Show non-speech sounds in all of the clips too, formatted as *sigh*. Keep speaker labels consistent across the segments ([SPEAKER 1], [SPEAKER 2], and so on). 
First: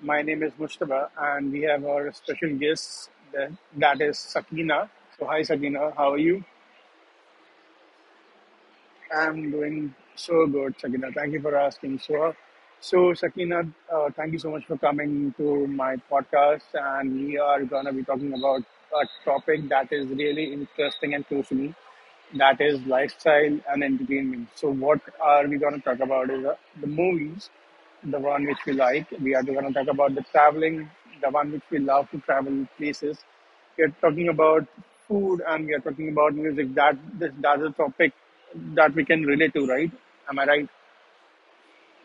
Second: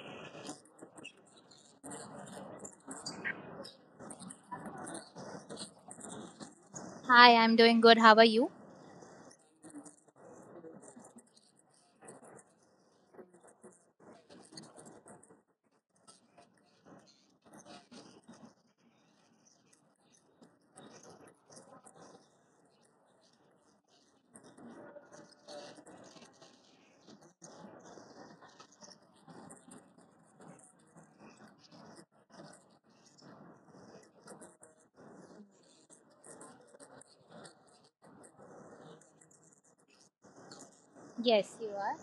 [SPEAKER 1] My name is Mustaba and we have our special guest that is Sakina. So hi Sakina, how are you?
[SPEAKER 2] Hi, I'm doing good. How are you?
[SPEAKER 1] I'm doing so good, Sakina. Thank you for asking. So Sakina, thank you so much for coming to my podcast and we are gonna be talking about a topic that is really interesting and close to me that is lifestyle and entertainment. So, what are we going to talk about is the movies, the one which we like. We are going to talk about the traveling, the one which we love to travel places. We are talking about food and we are talking about music. That's a topic that we can relate to, right? Am I right?
[SPEAKER 2] Yes, you are.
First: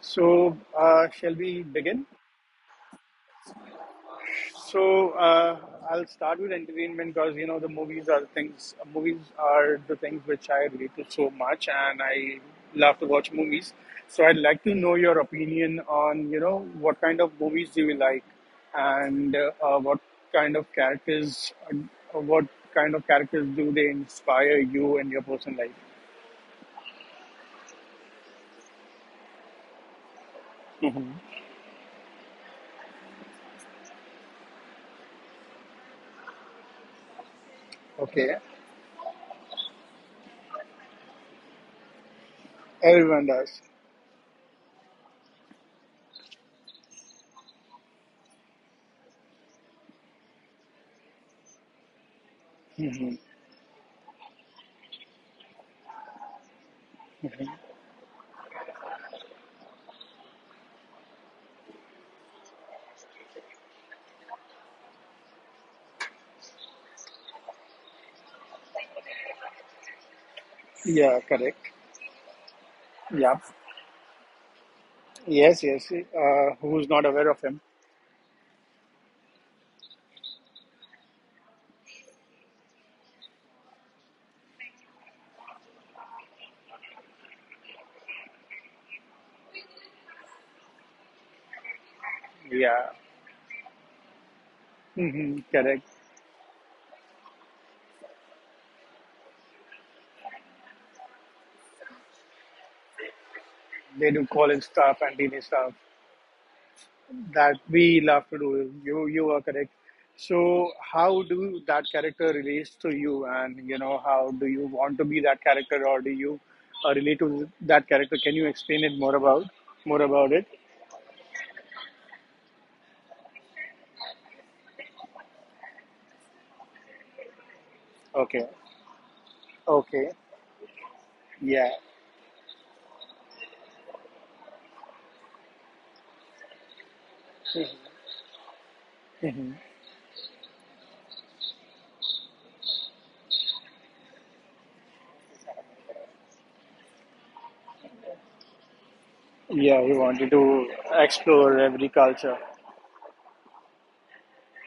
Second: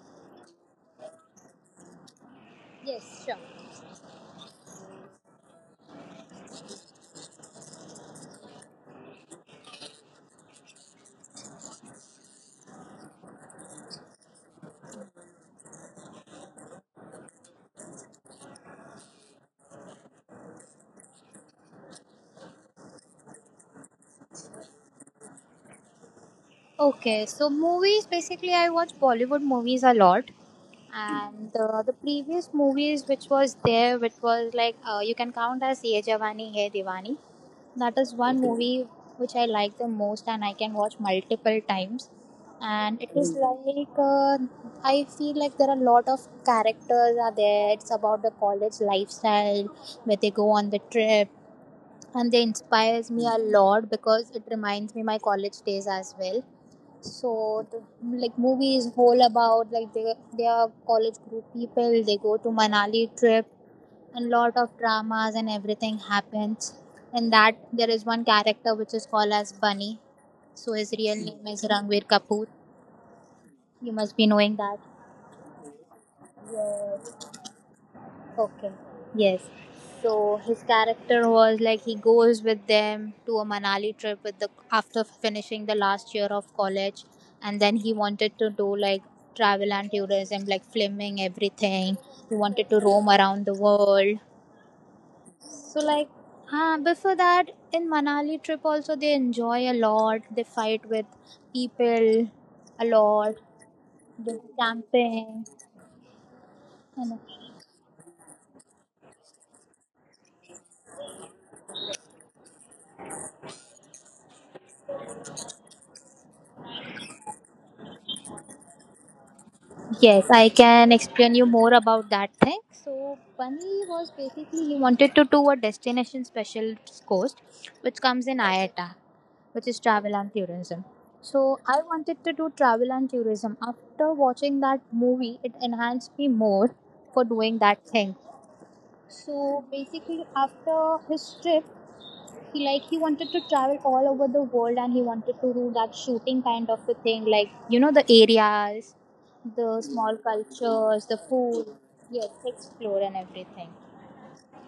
[SPEAKER 1] So, shall we begin?
[SPEAKER 2] Yes, sure.
[SPEAKER 1] So uh, I'll start with entertainment because you know the movies are the things. Movies are the things which I relate to so much, and I love to watch movies. So I'd like to know your opinion on you know what kind of movies do you like, and what kind of characters, what kind of characters do they inspire you in your personal life?
[SPEAKER 2] Okay, so movies basically, I watch Bollywood movies a lot,
[SPEAKER 1] hmm
[SPEAKER 2] and the previous movies which was there, which was like you can count as Ye Jawani Hai Diwani. That is
[SPEAKER 1] Okay,
[SPEAKER 2] one movie which I like the most, and I can watch multiple times. And it
[SPEAKER 1] everyone
[SPEAKER 2] is
[SPEAKER 1] does.
[SPEAKER 2] like I feel like there are a lot of characters are there. It's about the college lifestyle where they go on the trip and they inspires
[SPEAKER 1] hmm
[SPEAKER 2] me a lot because it reminds me my college days as well. So the, like movie is whole about like they are college group people, they go to Manali trip and lot of dramas and everything happens. And that there is one character which is called as Bunny, so his real
[SPEAKER 1] Yeah,
[SPEAKER 2] name is
[SPEAKER 1] correct.
[SPEAKER 2] Ranveer Kapoor.
[SPEAKER 1] Yeah.
[SPEAKER 2] You must be knowing that.
[SPEAKER 1] Yes, yes. Who's not
[SPEAKER 2] Yes.
[SPEAKER 1] aware of him?
[SPEAKER 2] Okay. Yes. So his character was like he goes with them to a Manali trip with the after finishing the last year of college, and then he wanted to do like travel and tourism, like filming everything. He wanted to
[SPEAKER 1] Yeah,
[SPEAKER 2] roam around the world. So
[SPEAKER 1] correct.
[SPEAKER 2] like, before that in Manali trip also they enjoy a lot. They fight with people a lot.
[SPEAKER 1] They do
[SPEAKER 2] They do
[SPEAKER 1] college stuff and
[SPEAKER 2] camping.
[SPEAKER 1] teenage stuff that we love to do. You are correct. So how do that character relates to you, and you know how do you want to be that character, or do you relate to that character? Can you explain it more
[SPEAKER 2] Yes,
[SPEAKER 1] about it?
[SPEAKER 2] I can explain you more about that thing. So, Pani was basically he wanted to do a destination special course, which comes in
[SPEAKER 1] Okay,
[SPEAKER 2] IATA, which is
[SPEAKER 1] okay,
[SPEAKER 2] travel and tourism. So,
[SPEAKER 1] yeah,
[SPEAKER 2] I wanted to do travel and tourism. After watching that movie, it enhanced me more for doing that thing.
[SPEAKER 1] hmm
[SPEAKER 2] So, basically, after his trip, he like he wanted to travel all over the world and he wanted to do that shooting kind of a thing, like you know the areas, the
[SPEAKER 1] yeah. We
[SPEAKER 2] small
[SPEAKER 1] wanted to
[SPEAKER 2] cultures, the
[SPEAKER 1] explore
[SPEAKER 2] food.
[SPEAKER 1] every
[SPEAKER 2] Yes,
[SPEAKER 1] culture.
[SPEAKER 2] explore and everything.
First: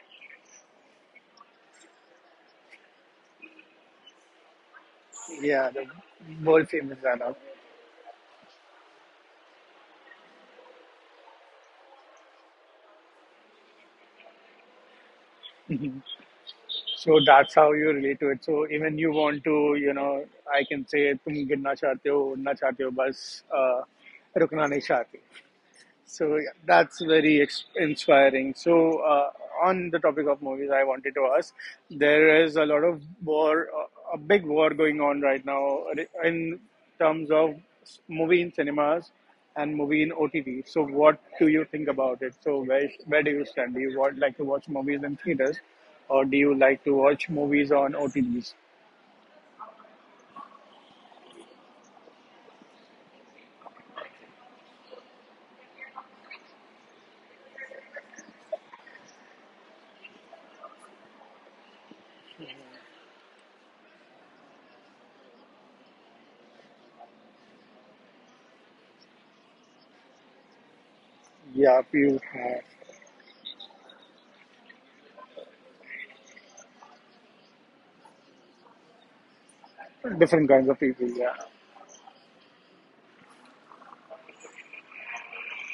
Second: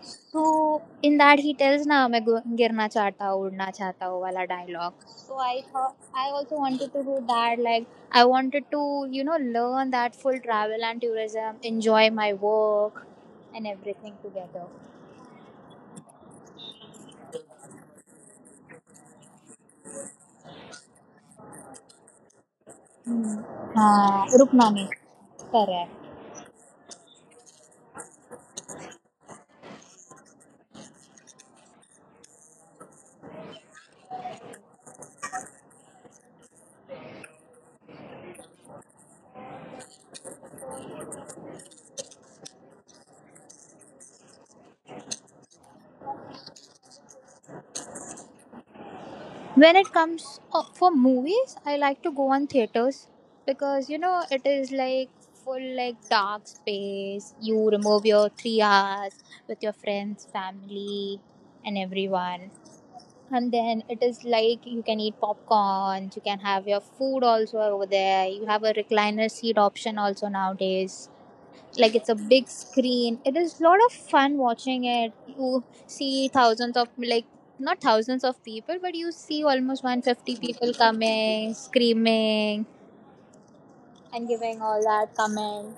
[SPEAKER 2] So in that he tells na मैं गिरना चाहता हूँ उड़ना चाहता हूँ वाला dialogue. So I
[SPEAKER 1] Yeah, the
[SPEAKER 2] thought I also
[SPEAKER 1] world
[SPEAKER 2] wanted
[SPEAKER 1] famous
[SPEAKER 2] to do
[SPEAKER 1] Zainab.
[SPEAKER 2] that. Like I wanted to you know learn that full travel and tourism, enjoy my work and everything together.
[SPEAKER 1] *laughs* So that's how you relate to it. So even you want to, you know, I can say तुम गिरना चाहते हो, उड़ना चाहते हो, बस
[SPEAKER 2] हाँ
[SPEAKER 1] रुकना
[SPEAKER 2] रुकना
[SPEAKER 1] नहीं
[SPEAKER 2] नहीं.
[SPEAKER 1] चाहते.
[SPEAKER 2] Correct.
[SPEAKER 1] So yeah, that's very inspiring. So on the topic of movies, I wanted to ask: there is a lot of war, a big war going on right now in terms of movie in cinemas and movie in OTT. So what do you think about it? So where do you stand? Do you want, like to watch movies in theaters, or do you like to watch movies on OTTs?
[SPEAKER 2] When it comes for movies, I like to go on theaters because you know it is like full like dark space. You remove your 3 hours with your friends, family, and everyone, and then it is like you can eat popcorn. You can have your food also over there. You have a recliner seat option also nowadays.
[SPEAKER 1] Yeah,
[SPEAKER 2] Like it's a
[SPEAKER 1] you
[SPEAKER 2] big
[SPEAKER 1] have
[SPEAKER 2] screen, it is a lot of fun watching it. You see thousands of like not thousands of people, but you see almost 150
[SPEAKER 1] different kinds
[SPEAKER 2] people
[SPEAKER 1] of people. Yeah.
[SPEAKER 2] coming screaming and giving all that comment,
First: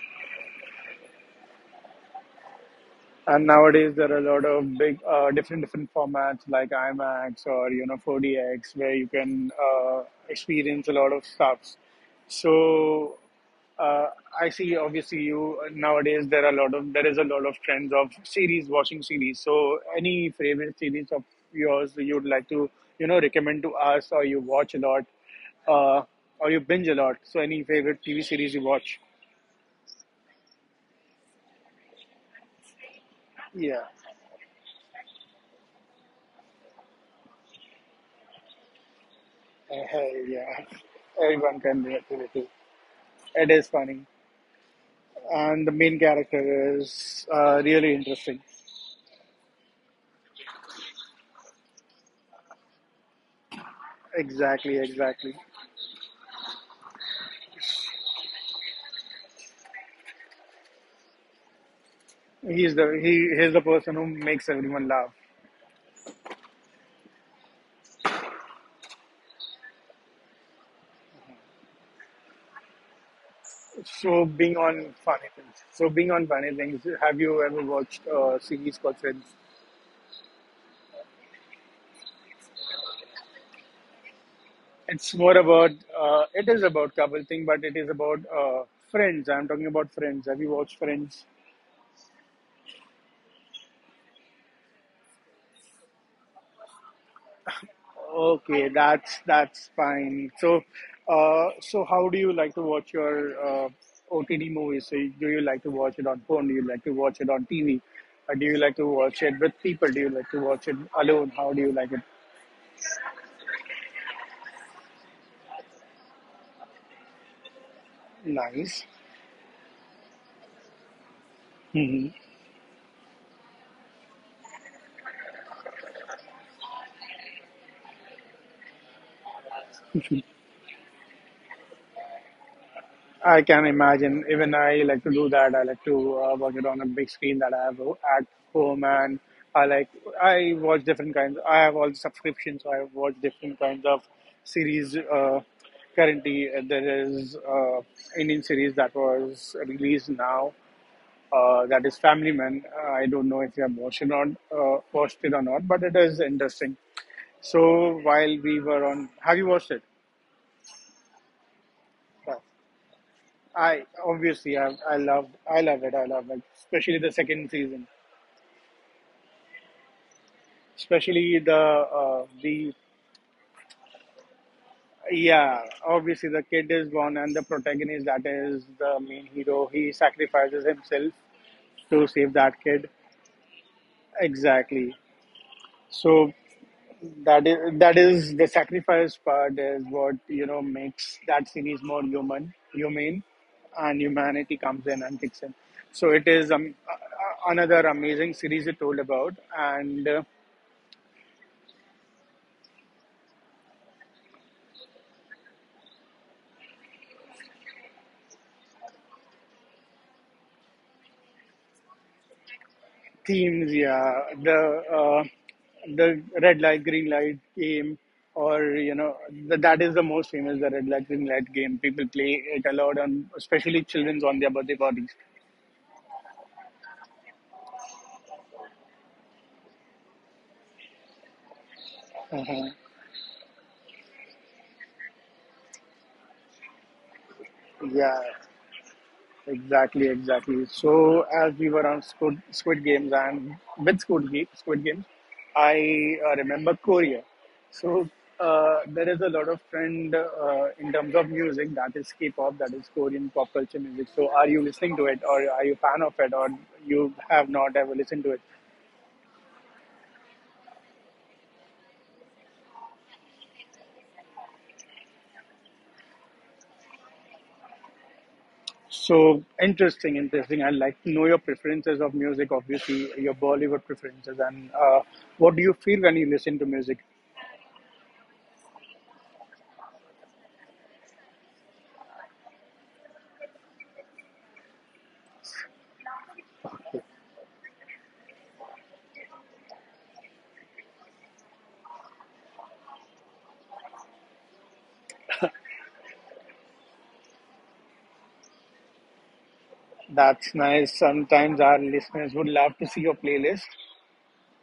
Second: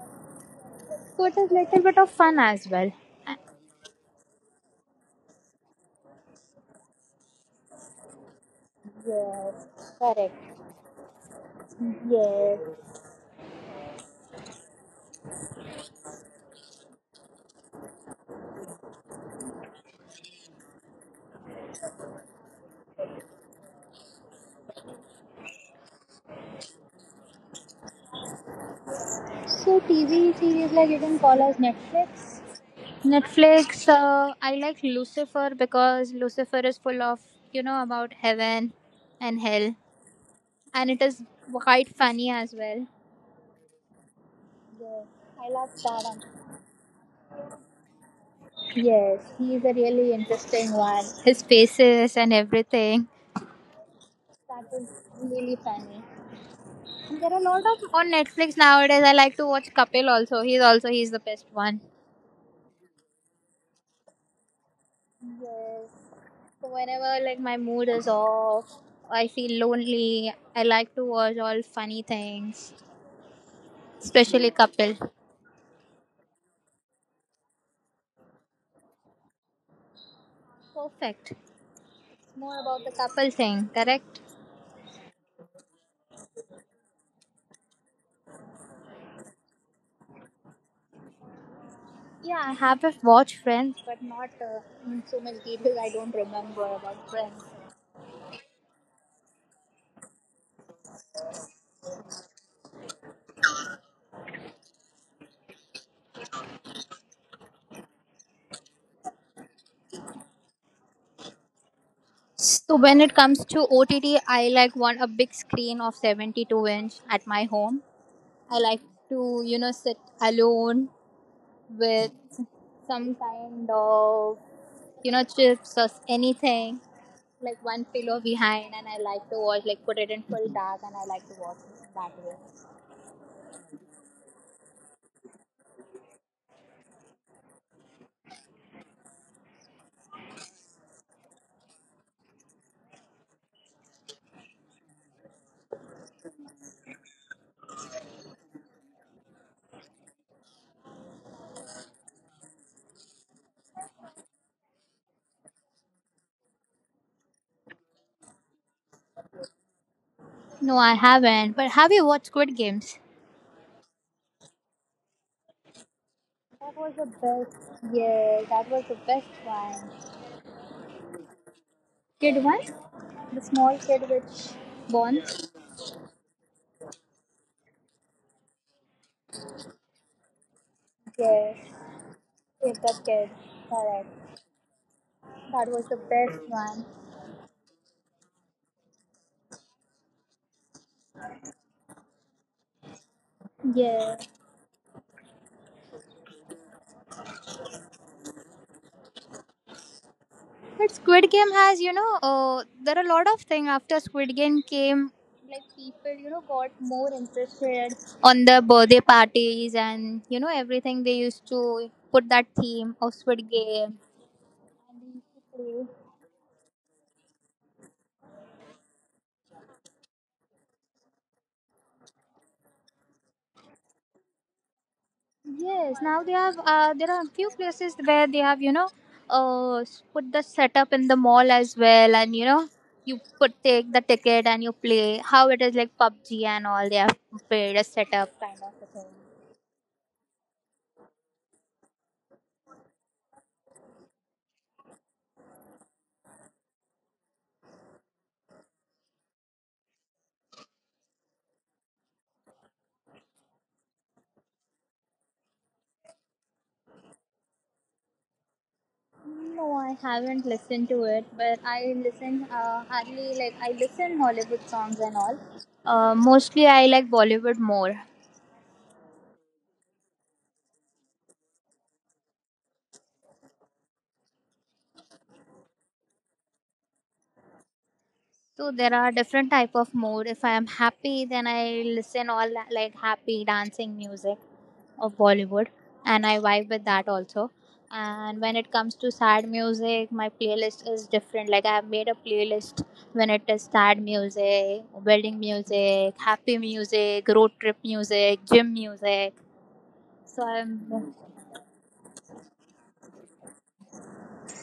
[SPEAKER 2] so it is little bit of fun as well.
[SPEAKER 1] And nowadays there are a lot of big different formats like IMAX or you know 4DX where you can
[SPEAKER 2] Yes, correct,
[SPEAKER 1] experience a lot of stuffs.
[SPEAKER 2] yes.
[SPEAKER 1] So uh, I see obviously you nowadays there are a lot of there is a lot of trends of series watching series. So any favorite series of yours that you'd like to you know recommend to us or you watch a lot uh, or you binge a lot. So any favorite TV series you watch?
[SPEAKER 2] So TV series like you can call us netflix
[SPEAKER 1] Yeah,
[SPEAKER 2] netflix I like Lucifer because Lucifer is full of you know about heaven and hell,
[SPEAKER 1] Uh, yeah,
[SPEAKER 2] and it is
[SPEAKER 1] everyone can
[SPEAKER 2] quite
[SPEAKER 1] relate to
[SPEAKER 2] funny
[SPEAKER 1] it.
[SPEAKER 2] as well.
[SPEAKER 1] It is funny,
[SPEAKER 2] Yes, I
[SPEAKER 1] and
[SPEAKER 2] love
[SPEAKER 1] the main
[SPEAKER 2] Taran.
[SPEAKER 1] character is really interesting.
[SPEAKER 2] Yes, he is a really interesting one. His faces and everything. That
[SPEAKER 1] Exactly,
[SPEAKER 2] is
[SPEAKER 1] exactly.
[SPEAKER 2] really funny. And there are a lot of on Netflix nowadays. I like to watch Kapil also. He's also he's the best one.
[SPEAKER 1] He's the person who makes everyone laugh.
[SPEAKER 2] Yes. So whenever like my mood is off, I feel lonely. I like to watch all funny things,
[SPEAKER 1] So
[SPEAKER 2] especially
[SPEAKER 1] being on
[SPEAKER 2] Kapil.
[SPEAKER 1] funny things. So being on funny things. Have you ever watched a series called Friends?
[SPEAKER 2] Perfect. It's more about the couple thing, correct?
[SPEAKER 1] It's more about it is about couple thing, but it is about friends. I'm talking about friends. Have you watched Friends?
[SPEAKER 2] Yeah, I have watched Friends, but not in so much detail. I don't remember about Friends.
[SPEAKER 1] Okay, that's fine. So, so how do you like to watch your uh, OTT movies? So, do you like to watch it on phone? Do you like to watch it on TV? Or do you like to watch it with people? Do you like to watch it alone? How do you like it?
[SPEAKER 2] So when it comes to OTT, I like want a big screen of 72 inch at my home. I like
[SPEAKER 1] Nice.
[SPEAKER 2] to you know sit alone
[SPEAKER 1] hmm
[SPEAKER 2] with some kind of you know chips or anything, like one pillow behind, and I like to watch like put it in full dark and I like to watch it that way.
[SPEAKER 1] I can imagine. Even I like to do that. I like to work it on a big screen that I have at home, and I like I watch different kinds. I have all the subscriptions, so I watch different kinds of series. Currently, there is Indian series that was released now. That is Family Man. I don't know if you have watched it or not, but it is interesting. So while we were on, have you watched
[SPEAKER 2] No, I haven't. But have you watched
[SPEAKER 1] it?
[SPEAKER 2] Squid Games?
[SPEAKER 1] I love I love it,
[SPEAKER 2] That was
[SPEAKER 1] especially
[SPEAKER 2] the
[SPEAKER 1] the second
[SPEAKER 2] best.
[SPEAKER 1] season,
[SPEAKER 2] Yeah, that was the best one.
[SPEAKER 1] especially the
[SPEAKER 2] Kid one? The small kid which born?
[SPEAKER 1] yeah, obviously the kid is born and the protagonist, that is the main hero, he sacrifices himself
[SPEAKER 2] Yes.
[SPEAKER 1] to save that
[SPEAKER 2] Yes,
[SPEAKER 1] kid,
[SPEAKER 2] that kid. Correct.
[SPEAKER 1] exactly.
[SPEAKER 2] That was the
[SPEAKER 1] So
[SPEAKER 2] best one.
[SPEAKER 1] that is the sacrifice part is what you know makes that series more humane and
[SPEAKER 2] Yeah.
[SPEAKER 1] humanity comes in and kicks in. So it is another amazing series you told about, and
[SPEAKER 2] But Squid Game has, you know, there are a lot of things after Squid Game came. Like people, you know, got more interested on the birthday parties and, you know, everything they used to put that theme of Squid
[SPEAKER 1] themes
[SPEAKER 2] Game.
[SPEAKER 1] yeah the uh, the red light green light game or you know that is the most famous the red light green light game people play it a lot on, especially children's on their birthday parties.
[SPEAKER 2] Yes, now they have. There are a few places where they have, you know, put the setup in the mall as well, and you know,
[SPEAKER 1] Uh-huh.
[SPEAKER 2] you put take the ticket and you play. How it is like PUBG and all. They have paid a
[SPEAKER 1] Yeah.
[SPEAKER 2] setup kind of a thing.
[SPEAKER 1] Exactly, exactly. So as we were on Squid Games and with Squid Games, I remember Korea. So there is a lot of trend in terms of music, that is K-pop, that is Korean pop culture music. So are you listening to it, or are you a fan of it, or you have not ever listened to it?
[SPEAKER 2] No, I haven't listened to it, but I listen hardly, like I listen Hollywood songs and all. Mostly I like Bollywood more.
[SPEAKER 1] So interesting, interesting. I'd like to know your preferences of music, obviously your Bollywood preferences, and what do you feel when you listen to music?
[SPEAKER 2] So there are different type of mode. If I am happy, then I listen all that, like happy dancing music of Bollywood, and I vibe with that also. And when it comes to sad music, my playlist is different. Like I have made a playlist when it is sad music, wedding music, happy music, road trip music, gym music. So
[SPEAKER 1] That's
[SPEAKER 2] I'm
[SPEAKER 1] nice. Sometimes our listeners would love to see your playlist.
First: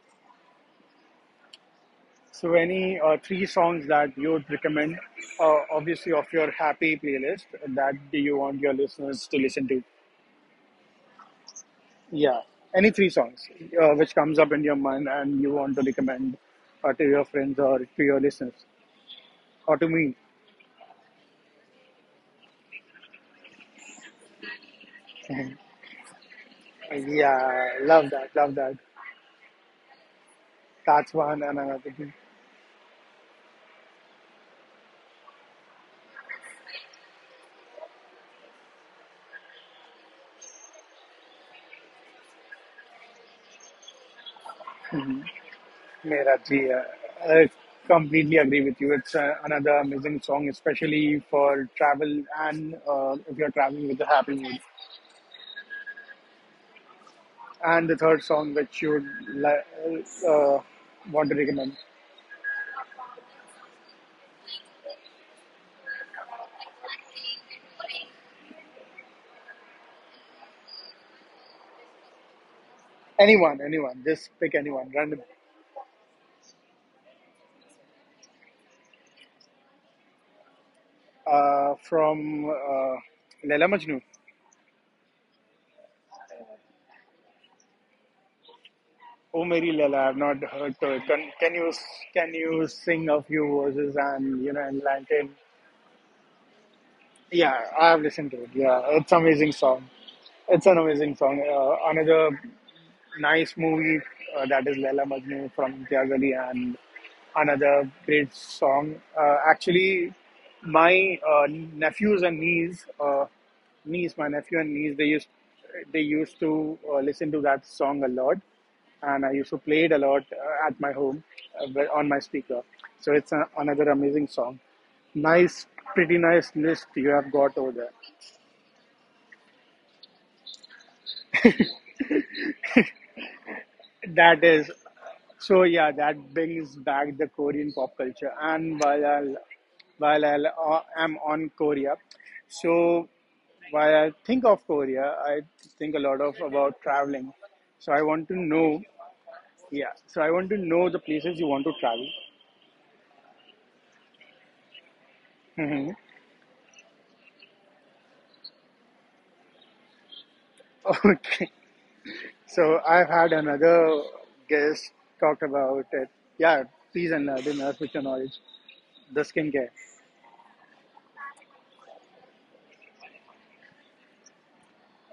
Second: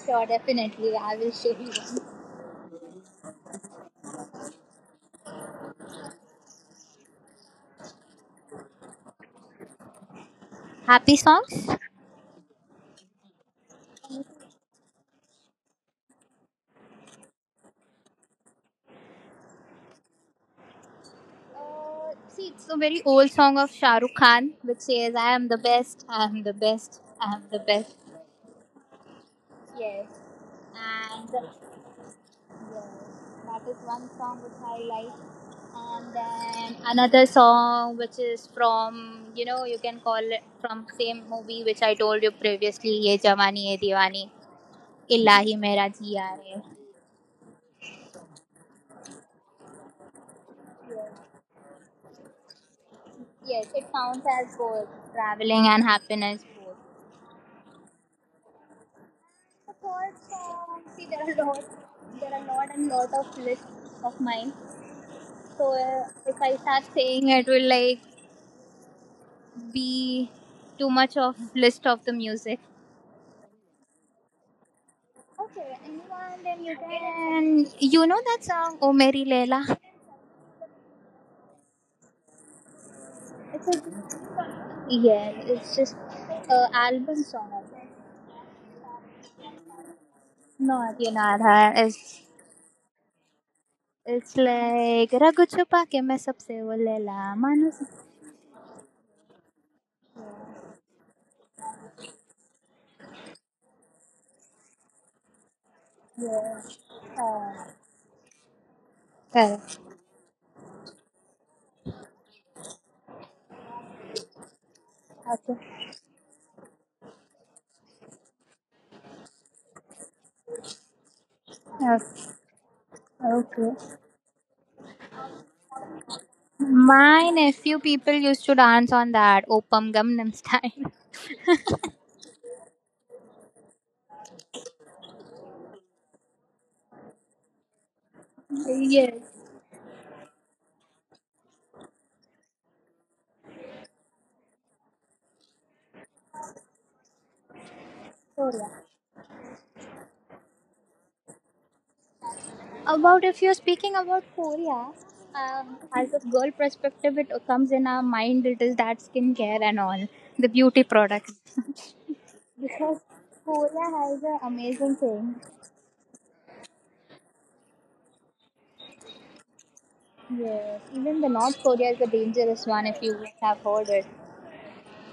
[SPEAKER 2] Sure, definitely. I will show you one.
[SPEAKER 1] So, any three songs that you would recommend, obviously, of your happy playlist that you want your listeners to listen to?
[SPEAKER 2] Happy songs.
[SPEAKER 1] Yeah, any three songs which comes up in your mind and you want to recommend to your friends or to your listeners or to me.
[SPEAKER 2] See, it's a very old song of Shah Rukh Khan, which says, "I am the
[SPEAKER 1] *laughs*
[SPEAKER 2] best, I am the best, I am the
[SPEAKER 1] Yeah,
[SPEAKER 2] best."
[SPEAKER 1] love that, love that.
[SPEAKER 2] Yes.
[SPEAKER 1] That's
[SPEAKER 2] And
[SPEAKER 1] one and another thing.
[SPEAKER 2] yes, that is one song which I like. And then another song which is from, you know, you can call it from same movie which I told you previously, Ye Jamani Ye Diwani, Illahi Mera Jiya
[SPEAKER 1] Mera
[SPEAKER 2] Hai.
[SPEAKER 1] Ji, I completely agree with you. It's another amazing song, especially
[SPEAKER 2] Yes,
[SPEAKER 1] for travel and if you're
[SPEAKER 2] yes, it
[SPEAKER 1] traveling with a
[SPEAKER 2] counts
[SPEAKER 1] happy
[SPEAKER 2] as
[SPEAKER 1] mood.
[SPEAKER 2] both traveling and happiness both.
[SPEAKER 1] And the third song which you would li-
[SPEAKER 2] Support
[SPEAKER 1] uh,
[SPEAKER 2] song, see
[SPEAKER 1] want to recommend.
[SPEAKER 2] there are lot and lot of lists of mine. So if I start saying it will like be too much of list of the music.
[SPEAKER 1] Anyone, anyone, just pick anyone, random.
[SPEAKER 2] Okay, anyone, then you can. You know that song, Oh Mary Leila?
[SPEAKER 1] From
[SPEAKER 2] It's
[SPEAKER 1] Laila Majnu.
[SPEAKER 2] a. Yeah, it's just a album song, I think.
[SPEAKER 1] Oh, Mary Laila, I've not heard to
[SPEAKER 2] Not,
[SPEAKER 1] it.
[SPEAKER 2] you
[SPEAKER 1] Can you
[SPEAKER 2] it's,
[SPEAKER 1] can you sing a few verses
[SPEAKER 2] it's
[SPEAKER 1] and you know
[SPEAKER 2] like.
[SPEAKER 1] enlighten.
[SPEAKER 2] Ragu chupa ke main sabse wo Leila
[SPEAKER 1] Yeah,
[SPEAKER 2] manu.
[SPEAKER 1] I have listened to it. Yeah, it's amazing song. It's an amazing song. Another nice movie that is Laila Majnu from Imtiaz Ali
[SPEAKER 2] Yeah.
[SPEAKER 1] and
[SPEAKER 2] Uh,
[SPEAKER 1] another great song.
[SPEAKER 2] Correct.
[SPEAKER 1] Actually, my nephews and niece, my nephew and niece,
[SPEAKER 2] Okay.
[SPEAKER 1] they used to listen to that song a lot, and I used to play it a lot at my home on my
[SPEAKER 2] Okay.
[SPEAKER 1] speaker. So it's a,
[SPEAKER 2] Okay.
[SPEAKER 1] another amazing song. Nice, pretty nice list you
[SPEAKER 2] My
[SPEAKER 1] have got over
[SPEAKER 2] nephew
[SPEAKER 1] there.
[SPEAKER 2] people used to dance on that Opam Gangnam style.
[SPEAKER 1] That is. So yeah, that brings back the Korean pop culture.
[SPEAKER 2] *laughs*
[SPEAKER 1] And
[SPEAKER 2] Yes.
[SPEAKER 1] I'm on Korea, so while I think of Korea, I think a lot of about traveling. So I want to
[SPEAKER 2] Oh, yeah.
[SPEAKER 1] know, yeah. So I want to know the places you want to travel.
[SPEAKER 2] About if you're speaking about Korea,
[SPEAKER 1] hmm
[SPEAKER 2] as a girl perspective, it comes in our mind. It is that skincare and all the beauty
[SPEAKER 1] *laughs*
[SPEAKER 2] products.
[SPEAKER 1] Okay.
[SPEAKER 2] *laughs*
[SPEAKER 1] So
[SPEAKER 2] Because
[SPEAKER 1] I've had
[SPEAKER 2] Korea
[SPEAKER 1] another
[SPEAKER 2] has an
[SPEAKER 1] guest
[SPEAKER 2] amazing thing.
[SPEAKER 1] talk about it. Yeah, please enlighten us with your knowledge. The skincare.
[SPEAKER 2] Yes, even the North Korea is a dangerous one if you have heard it.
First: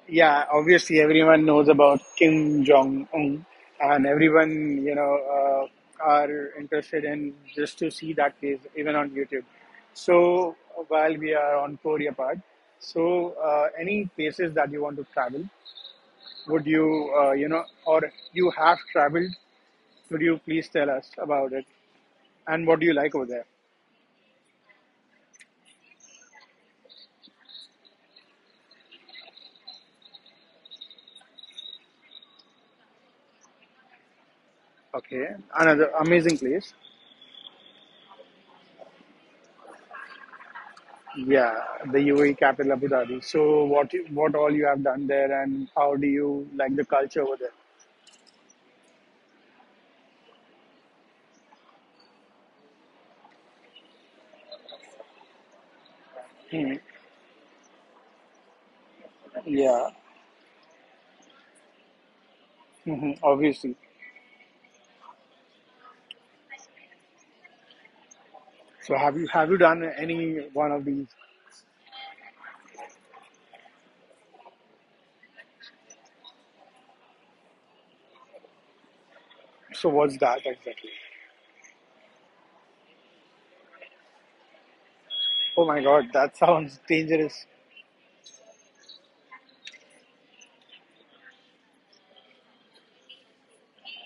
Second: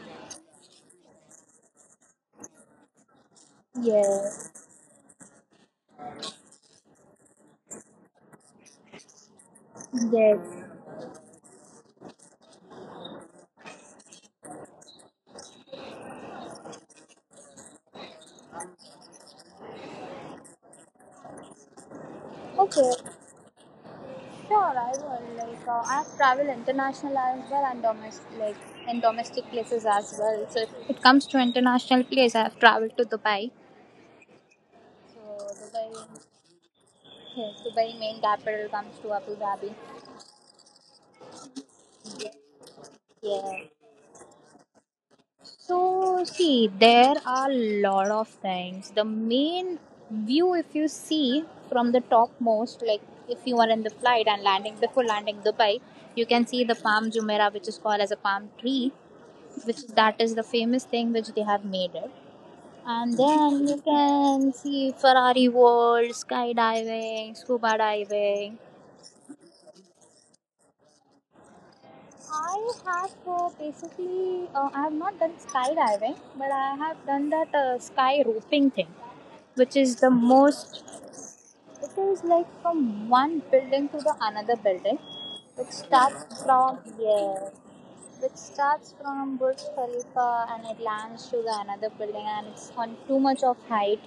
[SPEAKER 1] Yeah, obviously everyone knows about Kim Jong Un, and everyone
[SPEAKER 2] Yes,
[SPEAKER 1] you know are interested in just to see that case even on YouTube. So
[SPEAKER 2] yes.
[SPEAKER 1] while we are on Korea part, so any places that you want to travel, would you you know or you have traveled? Would you please tell us about it and what do
[SPEAKER 2] Okay,
[SPEAKER 1] you like over there?
[SPEAKER 2] sure. I will. Like, I've traveled international as well and domestic, like in domestic places as well. So if it comes to international place, I've traveled to Dubai. So
[SPEAKER 1] Okay, another
[SPEAKER 2] Dubai.
[SPEAKER 1] amazing place.
[SPEAKER 2] Yes, Dubai main capital comes to Abu Dhabi.
[SPEAKER 1] Yeah, the UAE capital, Abu Dhabi.
[SPEAKER 2] Yeah.
[SPEAKER 1] So, what all you have done there, and how do
[SPEAKER 2] So
[SPEAKER 1] you like
[SPEAKER 2] see,
[SPEAKER 1] the culture
[SPEAKER 2] there
[SPEAKER 1] over there?
[SPEAKER 2] are lot of things. The main view, if you see from the topmost, like if you are in the flight and landing before landing Dubai, you can see the
[SPEAKER 1] Mhm.
[SPEAKER 2] Palm Jumeirah, which is called as a palm tree, which
[SPEAKER 1] Yeah,
[SPEAKER 2] is- that is the famous thing which they have made it. And then
[SPEAKER 1] obviously.
[SPEAKER 2] you can see Ferrari World, skydiving, scuba diving.
[SPEAKER 1] So, have you done any one of these?
[SPEAKER 2] I have Basically, I have not done skydiving, but I have done that sky roping thing, which
[SPEAKER 1] So,
[SPEAKER 2] is the
[SPEAKER 1] what's that
[SPEAKER 2] most,
[SPEAKER 1] exactly?
[SPEAKER 2] it is like from one building to the another building,
[SPEAKER 1] Oh
[SPEAKER 2] which
[SPEAKER 1] my God, that *laughs*
[SPEAKER 2] starts from,
[SPEAKER 1] sounds dangerous.
[SPEAKER 2] yeah, which starts from Burj Khalifa and it lands to the another building and it's on too much of height.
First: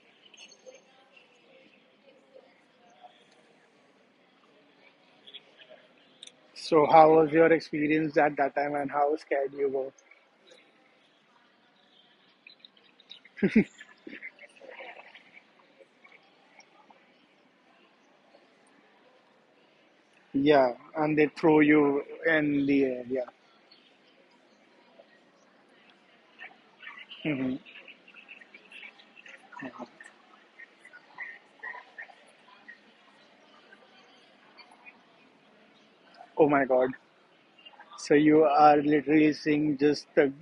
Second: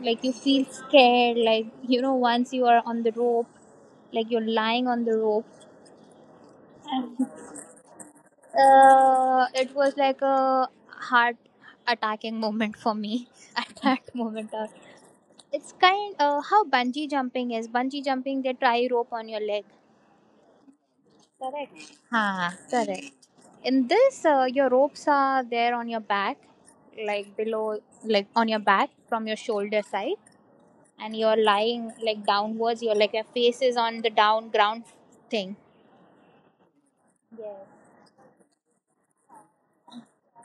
[SPEAKER 2] Like you feel scared, like, you know, once you are on the rope, like you're lying on the rope.
[SPEAKER 1] So, how was your experience at that time, and how scared you
[SPEAKER 2] It
[SPEAKER 1] were?
[SPEAKER 2] was like a heart attacking moment for me *laughs* at that moment. Of- it's kind how bungee jumping is. Bungee jumping, they tie rope on your leg.
[SPEAKER 1] Yeah, and they throw
[SPEAKER 2] Correct.
[SPEAKER 1] you
[SPEAKER 2] Huh,
[SPEAKER 1] in the air. Yeah.
[SPEAKER 2] correct. In this, your ropes are there on your back, like
[SPEAKER 1] hmm
[SPEAKER 2] below, like on your back from your shoulder side, and you're lying like downwards. Your like your face is on the down ground thing.
[SPEAKER 1] Oh my God.
[SPEAKER 2] Yes.
[SPEAKER 1] So you are literally seeing just the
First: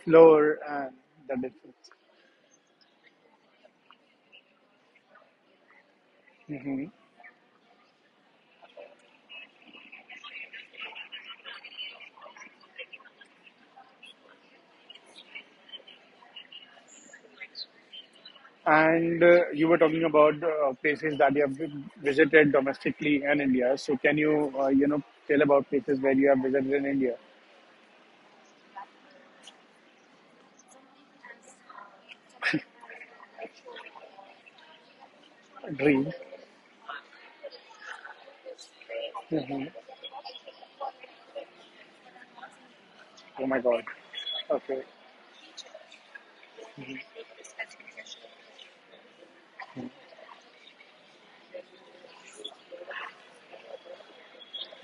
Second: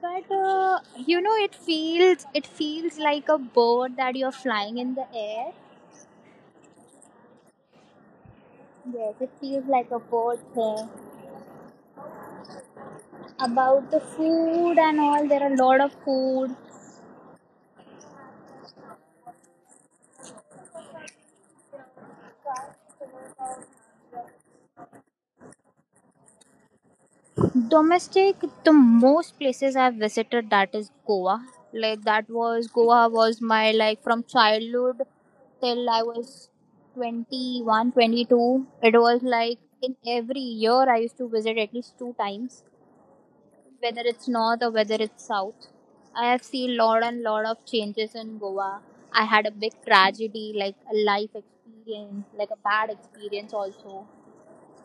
[SPEAKER 2] But
[SPEAKER 1] floor and
[SPEAKER 2] you know,
[SPEAKER 1] the difference.
[SPEAKER 2] it feels like a bird that you're flying in the air.
[SPEAKER 1] Hmm.
[SPEAKER 2] Yes, it feels like a bird thing. About the food and all, there are a lot of food.
[SPEAKER 1] And you were talking about places that you have visited domestically in India. So can you, you know, tell about places where you have visited in India?
[SPEAKER 2] Domestic, the most places I've visited that is Goa. Like that was Goa was my like from childhood till I
[SPEAKER 1] Dream.
[SPEAKER 2] was 21, 22. It was like
[SPEAKER 1] hmm
[SPEAKER 2] in every year I used to visit at least two times,
[SPEAKER 1] Oh my God.
[SPEAKER 2] whether it's north or
[SPEAKER 1] Okay.
[SPEAKER 2] whether it's south. I have seen lot and lot of changes in Goa. I had a big tragedy, like a life experience, like a bad experience also.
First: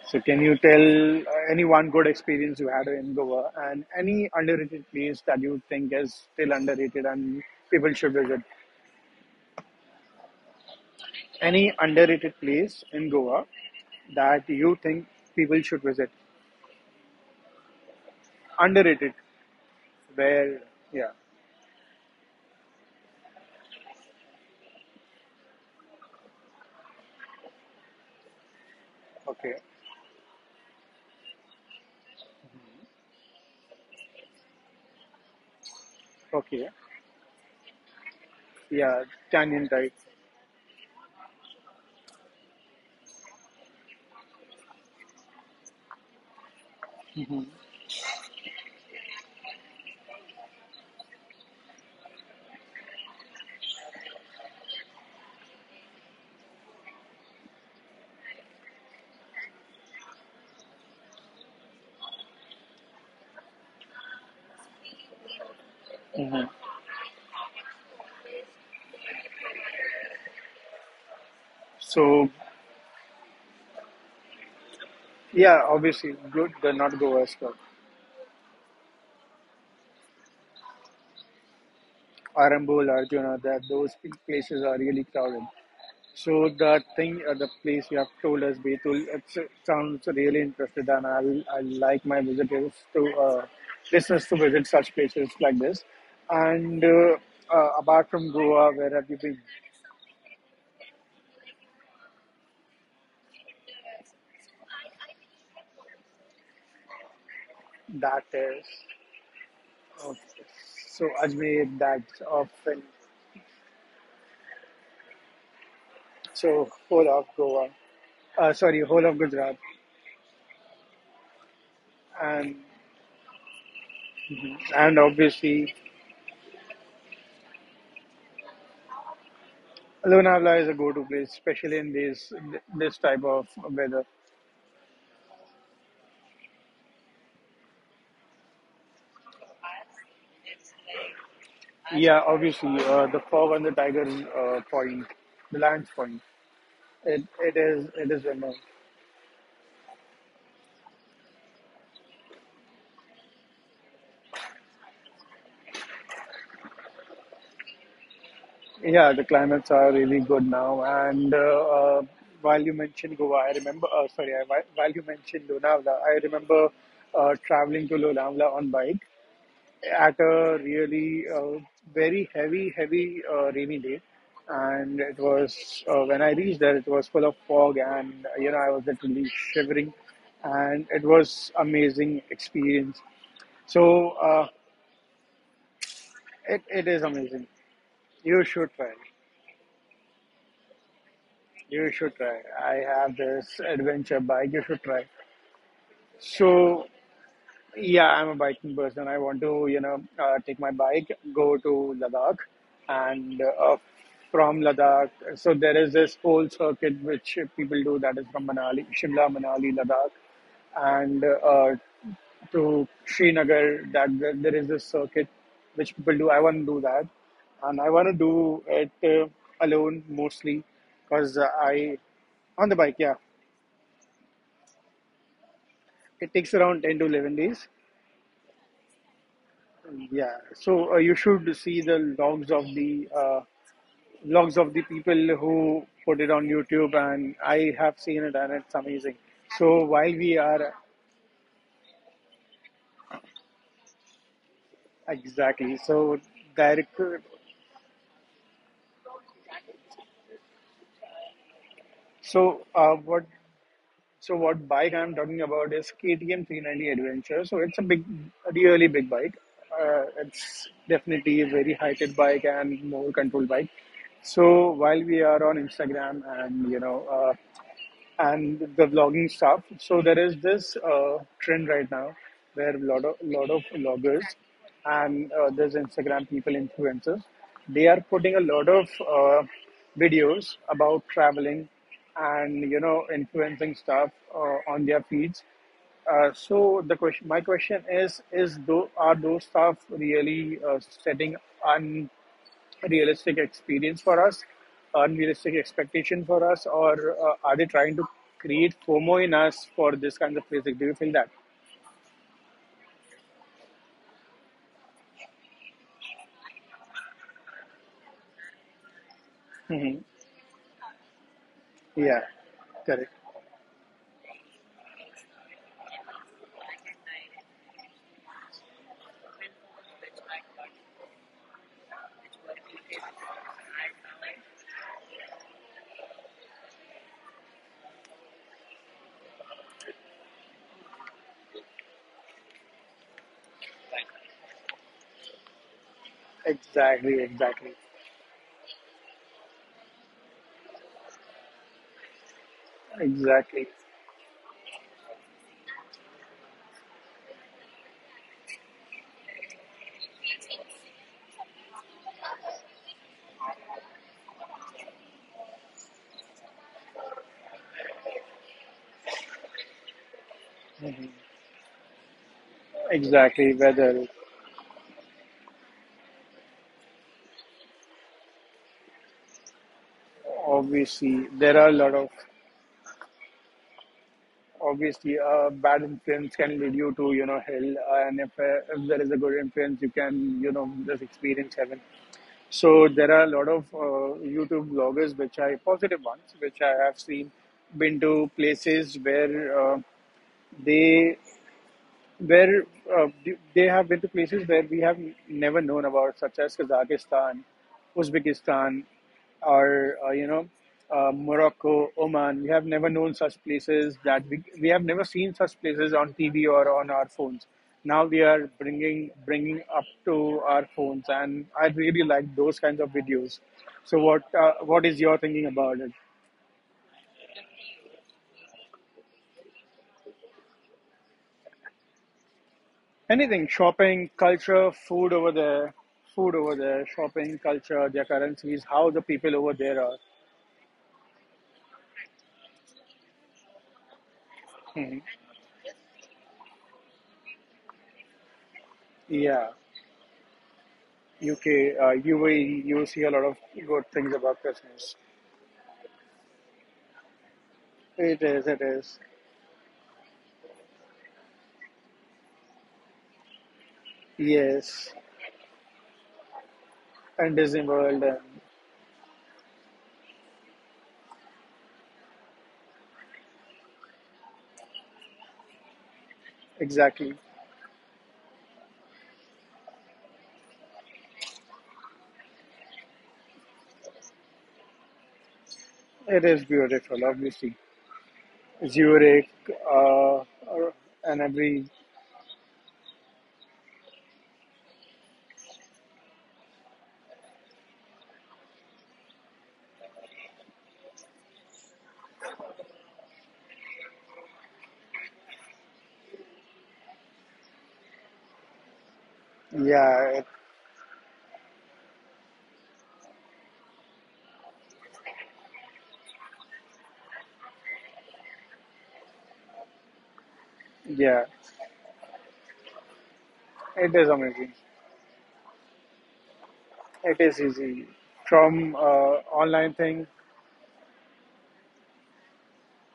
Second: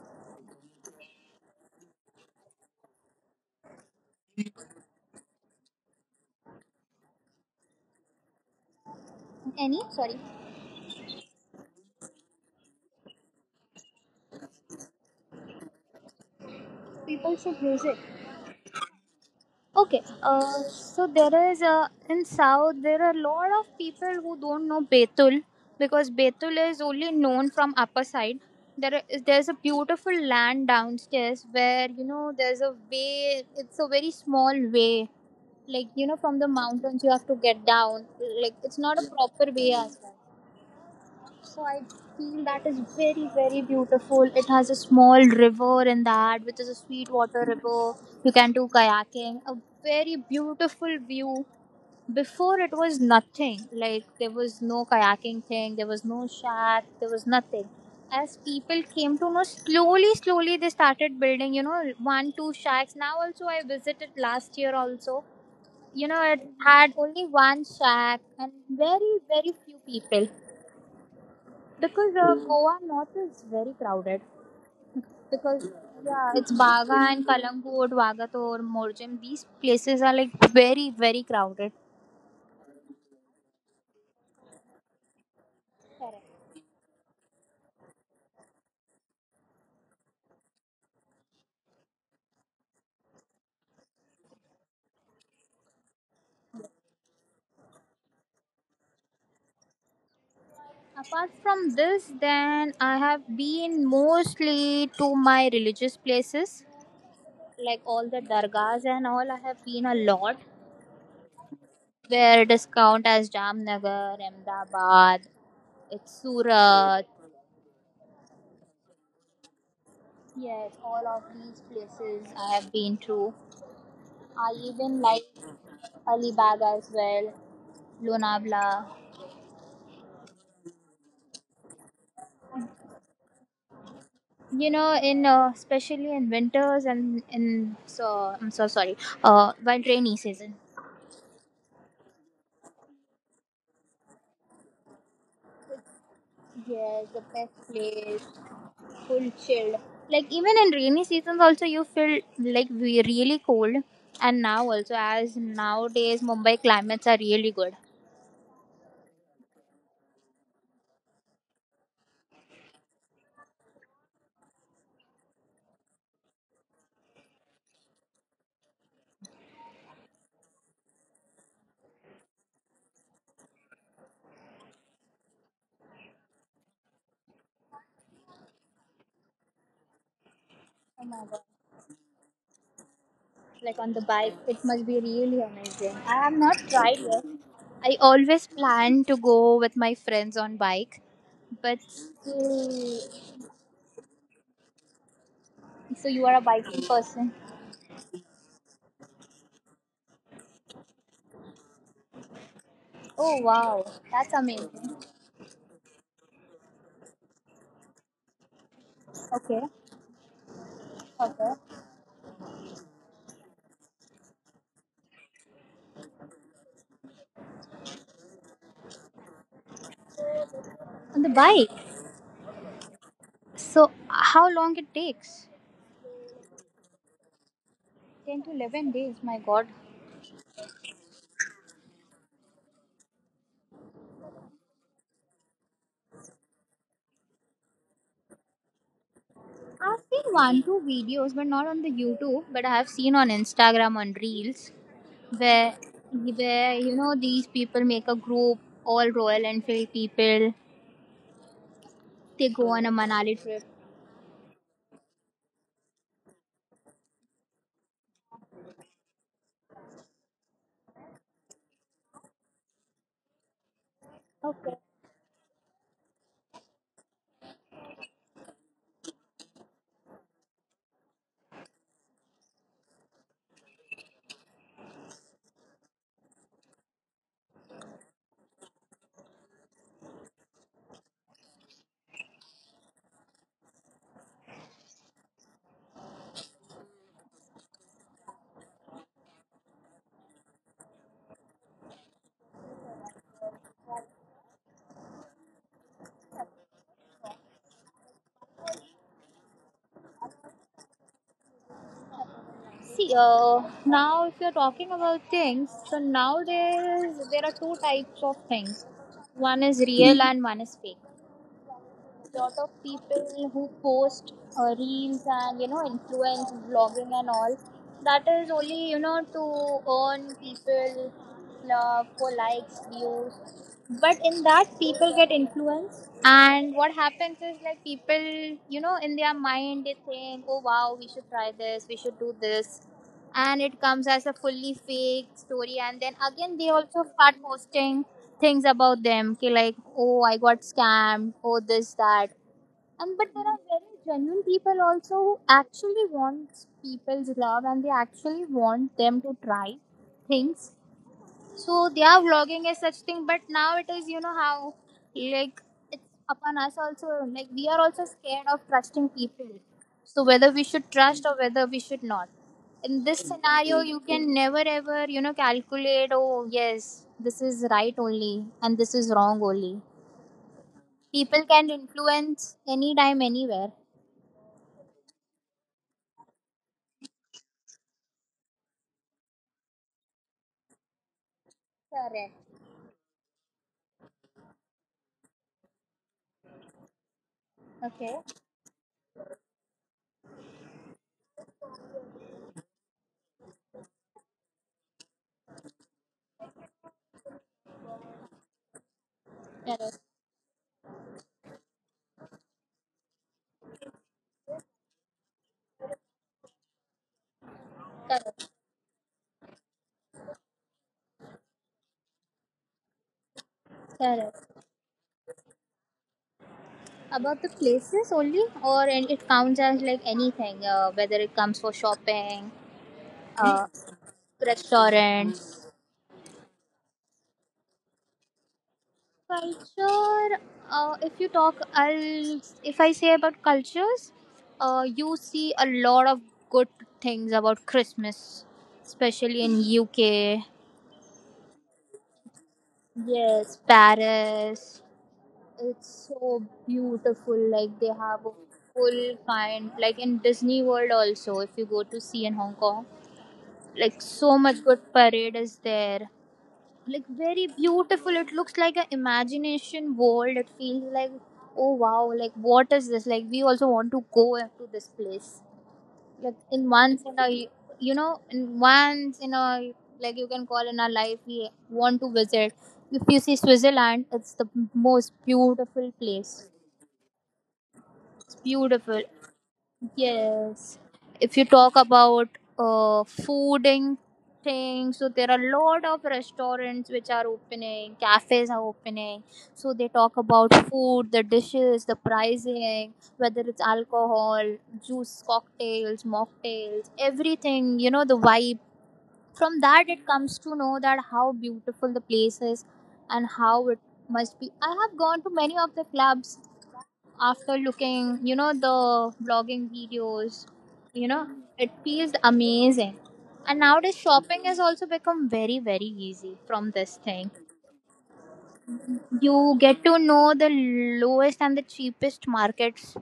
[SPEAKER 1] So can you tell any one good experience you had in Goa and any underrated place that you think is still underrated and people should visit?
[SPEAKER 2] Any? Sorry.
[SPEAKER 1] Any underrated place in Goa that you think people should visit?
[SPEAKER 2] People should use it.
[SPEAKER 1] Underrated,
[SPEAKER 2] Okay,
[SPEAKER 1] where,
[SPEAKER 2] so
[SPEAKER 1] yeah,
[SPEAKER 2] there is in South there are a lot of people who don't know Betul, because Betul is only known from upper side. There is there's
[SPEAKER 1] okay,
[SPEAKER 2] a beautiful land downstairs where you know there's a way. It's a very small way, like you know from the
[SPEAKER 1] okay.
[SPEAKER 2] mountains you have to get down. Like it's not
[SPEAKER 1] Yeah,
[SPEAKER 2] a proper
[SPEAKER 1] Canyon
[SPEAKER 2] way
[SPEAKER 1] type.
[SPEAKER 2] as well. So I feel that is very, very beautiful. It has a small river in that, which is a sweet water river. You can do kayaking. A very beautiful view. Before it was nothing. Like there was no kayaking thing, there was no shack, there was nothing. As people came to know, slowly, slowly they started building, one, two shacks. Now also I visited last year also. It
[SPEAKER 1] hmm
[SPEAKER 2] had only one shack and very, very few people. Because
[SPEAKER 1] So
[SPEAKER 2] Goa north is very crowded.
[SPEAKER 1] yeah,
[SPEAKER 2] Because
[SPEAKER 1] obviously,
[SPEAKER 2] yeah, it's
[SPEAKER 1] good. They're not
[SPEAKER 2] Baga and
[SPEAKER 1] Govaska,
[SPEAKER 2] Kalangut, Vagator, Morjam. These places are like very very crowded.
[SPEAKER 1] Arambol, Arjuna. That those places are really crowded. So the thing, the place you have told us, Betul, it sounds really interested, and I'll I like my visitors to listeners to visit such places like this. And apart from Goa, where have you been?
[SPEAKER 2] Apart from this, then I have been mostly to my religious places, like all the
[SPEAKER 1] That is
[SPEAKER 2] dargahs and all. I have been a
[SPEAKER 1] okay.
[SPEAKER 2] lot
[SPEAKER 1] So Ajmer, that
[SPEAKER 2] where it is
[SPEAKER 1] often.
[SPEAKER 2] count as Jamnagar, Ahmedabad, it's
[SPEAKER 1] So
[SPEAKER 2] Surat.
[SPEAKER 1] whole of Goa. Sorry, whole of Gujarat,
[SPEAKER 2] Yes, all of these places I
[SPEAKER 1] and
[SPEAKER 2] have been to. I
[SPEAKER 1] mhm.
[SPEAKER 2] even
[SPEAKER 1] And
[SPEAKER 2] like
[SPEAKER 1] obviously
[SPEAKER 2] Alibag as well, Lunabla.
[SPEAKER 1] Lonavala is a go-to place, especially in this type of weather.
[SPEAKER 2] You know, in especially in winters and in so I'm so sorry. While rainy season.
[SPEAKER 1] Yeah, obviously the fog on the Tiger's Point, the Lions Point.
[SPEAKER 2] Yes, the
[SPEAKER 1] It
[SPEAKER 2] best
[SPEAKER 1] it is it
[SPEAKER 2] place,
[SPEAKER 1] is remote.
[SPEAKER 2] full chilled. Like even in rainy seasons, also you feel like we really cold. And now also, as nowadays Mumbai climates are really good.
[SPEAKER 1] Yeah, the climates are really good now. And while you mentioned Goa, I remember. Sorry, while you mentioned Lonavala, I remember traveling to Lonavala on bike at a really very heavy rainy day. And it was when I reached there, it was full of fog, and you know I was literally shivering, and
[SPEAKER 2] Oh
[SPEAKER 1] it
[SPEAKER 2] my God,
[SPEAKER 1] was amazing experience.
[SPEAKER 2] like on the
[SPEAKER 1] So
[SPEAKER 2] bike. It must be really amazing. I have not
[SPEAKER 1] it it
[SPEAKER 2] tried
[SPEAKER 1] is
[SPEAKER 2] yet.
[SPEAKER 1] amazing.
[SPEAKER 2] I
[SPEAKER 1] You
[SPEAKER 2] always
[SPEAKER 1] should try.
[SPEAKER 2] plan to go with my friends on bike, but
[SPEAKER 1] You should try. I
[SPEAKER 2] still.
[SPEAKER 1] have this adventure bike. You should try.
[SPEAKER 2] So you are a biking
[SPEAKER 1] So
[SPEAKER 2] person.
[SPEAKER 1] yeah, I'm a biking person. I want to, take my bike, go to Ladakh,
[SPEAKER 2] Oh
[SPEAKER 1] and
[SPEAKER 2] wow, that's
[SPEAKER 1] from
[SPEAKER 2] amazing.
[SPEAKER 1] Ladakh, so there is this whole circuit which people do, that is from Manali, Shimla,
[SPEAKER 2] Okay,
[SPEAKER 1] Manali, Ladakh, and
[SPEAKER 2] okay.
[SPEAKER 1] to Srinagar. That there is this circuit which people do. I want to do that, and I want to do it alone mostly
[SPEAKER 2] On the
[SPEAKER 1] because
[SPEAKER 2] bike.
[SPEAKER 1] I on the bike. Yeah,
[SPEAKER 2] So how long it takes?
[SPEAKER 1] it takes around 10 to 11 days.
[SPEAKER 2] 10 to 11 days. My God,
[SPEAKER 1] Yeah, so you should see the logs of the logs of the people who put it on YouTube, and I have seen it, and it's amazing. So
[SPEAKER 2] I've
[SPEAKER 1] while
[SPEAKER 2] seen
[SPEAKER 1] we
[SPEAKER 2] one,
[SPEAKER 1] are
[SPEAKER 2] two videos, but not on the YouTube, but I have seen on Instagram on Reels where
[SPEAKER 1] exactly so direct,
[SPEAKER 2] these people make a group, all Royal Enfield people. They
[SPEAKER 1] so
[SPEAKER 2] go on a Manali trip.
[SPEAKER 1] what bike I'm talking about is KTM 390 Adventure. So it's a big, a really big bike. It's definitely a very heighted bike and more controlled bike. So
[SPEAKER 2] Okay.
[SPEAKER 1] while we are on Instagram and and the vlogging stuff. So there is this trend right now where a lot of vloggers and there's Instagram people influencers. They are putting a lot of videos about traveling and you know influencing stuff on their feeds. My question is though are those stuff really setting un realistic experience for us, unrealistic expectation for us, or are they trying to create FOMO in us for this kind of music? Do you feel that?
[SPEAKER 2] See, now if you're talking about things, so now there are two types of things. One is
[SPEAKER 1] Hmm.
[SPEAKER 2] real and one is fake.
[SPEAKER 1] Yeah,
[SPEAKER 2] Lot of
[SPEAKER 1] correct.
[SPEAKER 2] people who post reels and you know influence blogging and all, that is only you know to earn people love for likes views, but in that people get influenced, and what happens is like people you know in their mind they think, oh wow, we should try this, we should do this. And it comes as a fully fake story, and then again they also
[SPEAKER 1] Exactly,
[SPEAKER 2] start
[SPEAKER 1] exactly,
[SPEAKER 2] posting things about them okay, like oh I got scammed, oh this that. And but there are
[SPEAKER 1] exactly,
[SPEAKER 2] very genuine people also who actually want people's love and they actually want them to try things. So they are vlogging is such thing, but now it is you know how, like it's upon us also. Like we are also scared of trusting people. So whether we should trust or whether we should not. In this
[SPEAKER 1] exactly.
[SPEAKER 2] scenario, you
[SPEAKER 1] Whether
[SPEAKER 2] can never ever you know calculate, oh yes, this is right only and this is wrong only.
[SPEAKER 1] obviously
[SPEAKER 2] People
[SPEAKER 1] there
[SPEAKER 2] can
[SPEAKER 1] are a lot of
[SPEAKER 2] influence anytime, anywhere.
[SPEAKER 1] obviously a bad influence can lead you to you know hell, and if there is a good influence, you can you know just experience heaven.
[SPEAKER 2] Correct.
[SPEAKER 1] So there are a lot of YouTube bloggers, which are positive ones, which I have seen, been
[SPEAKER 2] Okay.
[SPEAKER 1] to places where they where uh, they have been to places where we have never known about, such as Kazakhstan, Uzbekistan,
[SPEAKER 2] Correct.
[SPEAKER 1] or Morocco, Oman. We have never known such places, that we have never seen such places on TV or on our phones. Now we
[SPEAKER 2] Correct.
[SPEAKER 1] are bringing up to our phones, and I really like those kinds of videos. So
[SPEAKER 2] Correct.
[SPEAKER 1] what is your thinking about it?
[SPEAKER 2] About the places only, or an- it counts as like anything, whether it comes for shopping,
[SPEAKER 1] Anything,
[SPEAKER 2] uh,
[SPEAKER 1] shopping, culture, food over
[SPEAKER 2] restaurants,
[SPEAKER 1] there, shopping, culture, their currencies, how the people over there are.
[SPEAKER 2] culture. If you talk, I'll if I say about cultures,
[SPEAKER 1] Hmm.
[SPEAKER 2] you see a lot of good things about Christmas, especially
[SPEAKER 1] Yeah,
[SPEAKER 2] in UK.
[SPEAKER 1] UK, UAE, you see a lot of
[SPEAKER 2] Yes,
[SPEAKER 1] good things about
[SPEAKER 2] Paris.
[SPEAKER 1] Christmas.
[SPEAKER 2] It's so beautiful. Like they have
[SPEAKER 1] It
[SPEAKER 2] a
[SPEAKER 1] is, it is.
[SPEAKER 2] full kind, like in Disney World also. If you go to see in Hong Kong, like so much good
[SPEAKER 1] Yes,
[SPEAKER 2] parade is there, like
[SPEAKER 1] and
[SPEAKER 2] very
[SPEAKER 1] Disney World,
[SPEAKER 2] beautiful,
[SPEAKER 1] and
[SPEAKER 2] it looks like a imagination world, it feels like oh wow, like what is this, like we also want to go to this place, like in once
[SPEAKER 1] exactly.
[SPEAKER 2] in a in once in a, like you can call, in our life we want to visit. If you see Switzerland, it's the most beautiful
[SPEAKER 1] It
[SPEAKER 2] place,
[SPEAKER 1] is beautiful, obviously.
[SPEAKER 2] it's beautiful.
[SPEAKER 1] Zurich, uh, or-
[SPEAKER 2] Yes.
[SPEAKER 1] and
[SPEAKER 2] If you
[SPEAKER 1] every,
[SPEAKER 2] talk about fooding things, so there are a lot of restaurants which are opening, cafes are opening. So they talk about food, the dishes, the pricing, whether it's alcohol, juice, cocktails, mocktails, everything, you know, the vibe. From that, it
[SPEAKER 1] yeah,
[SPEAKER 2] comes to know that how beautiful the place is and how it must be. I have gone to many of the clubs after looking, you know, the vlogging videos, you know,
[SPEAKER 1] yeah,
[SPEAKER 2] it feels amazing. And nowadays,
[SPEAKER 1] it is
[SPEAKER 2] shopping has
[SPEAKER 1] amazing.
[SPEAKER 2] also become very, very easy from this
[SPEAKER 1] It
[SPEAKER 2] thing.
[SPEAKER 1] is easy. From
[SPEAKER 2] You
[SPEAKER 1] online
[SPEAKER 2] get to
[SPEAKER 1] thing.
[SPEAKER 2] know the lowest and the cheapest markets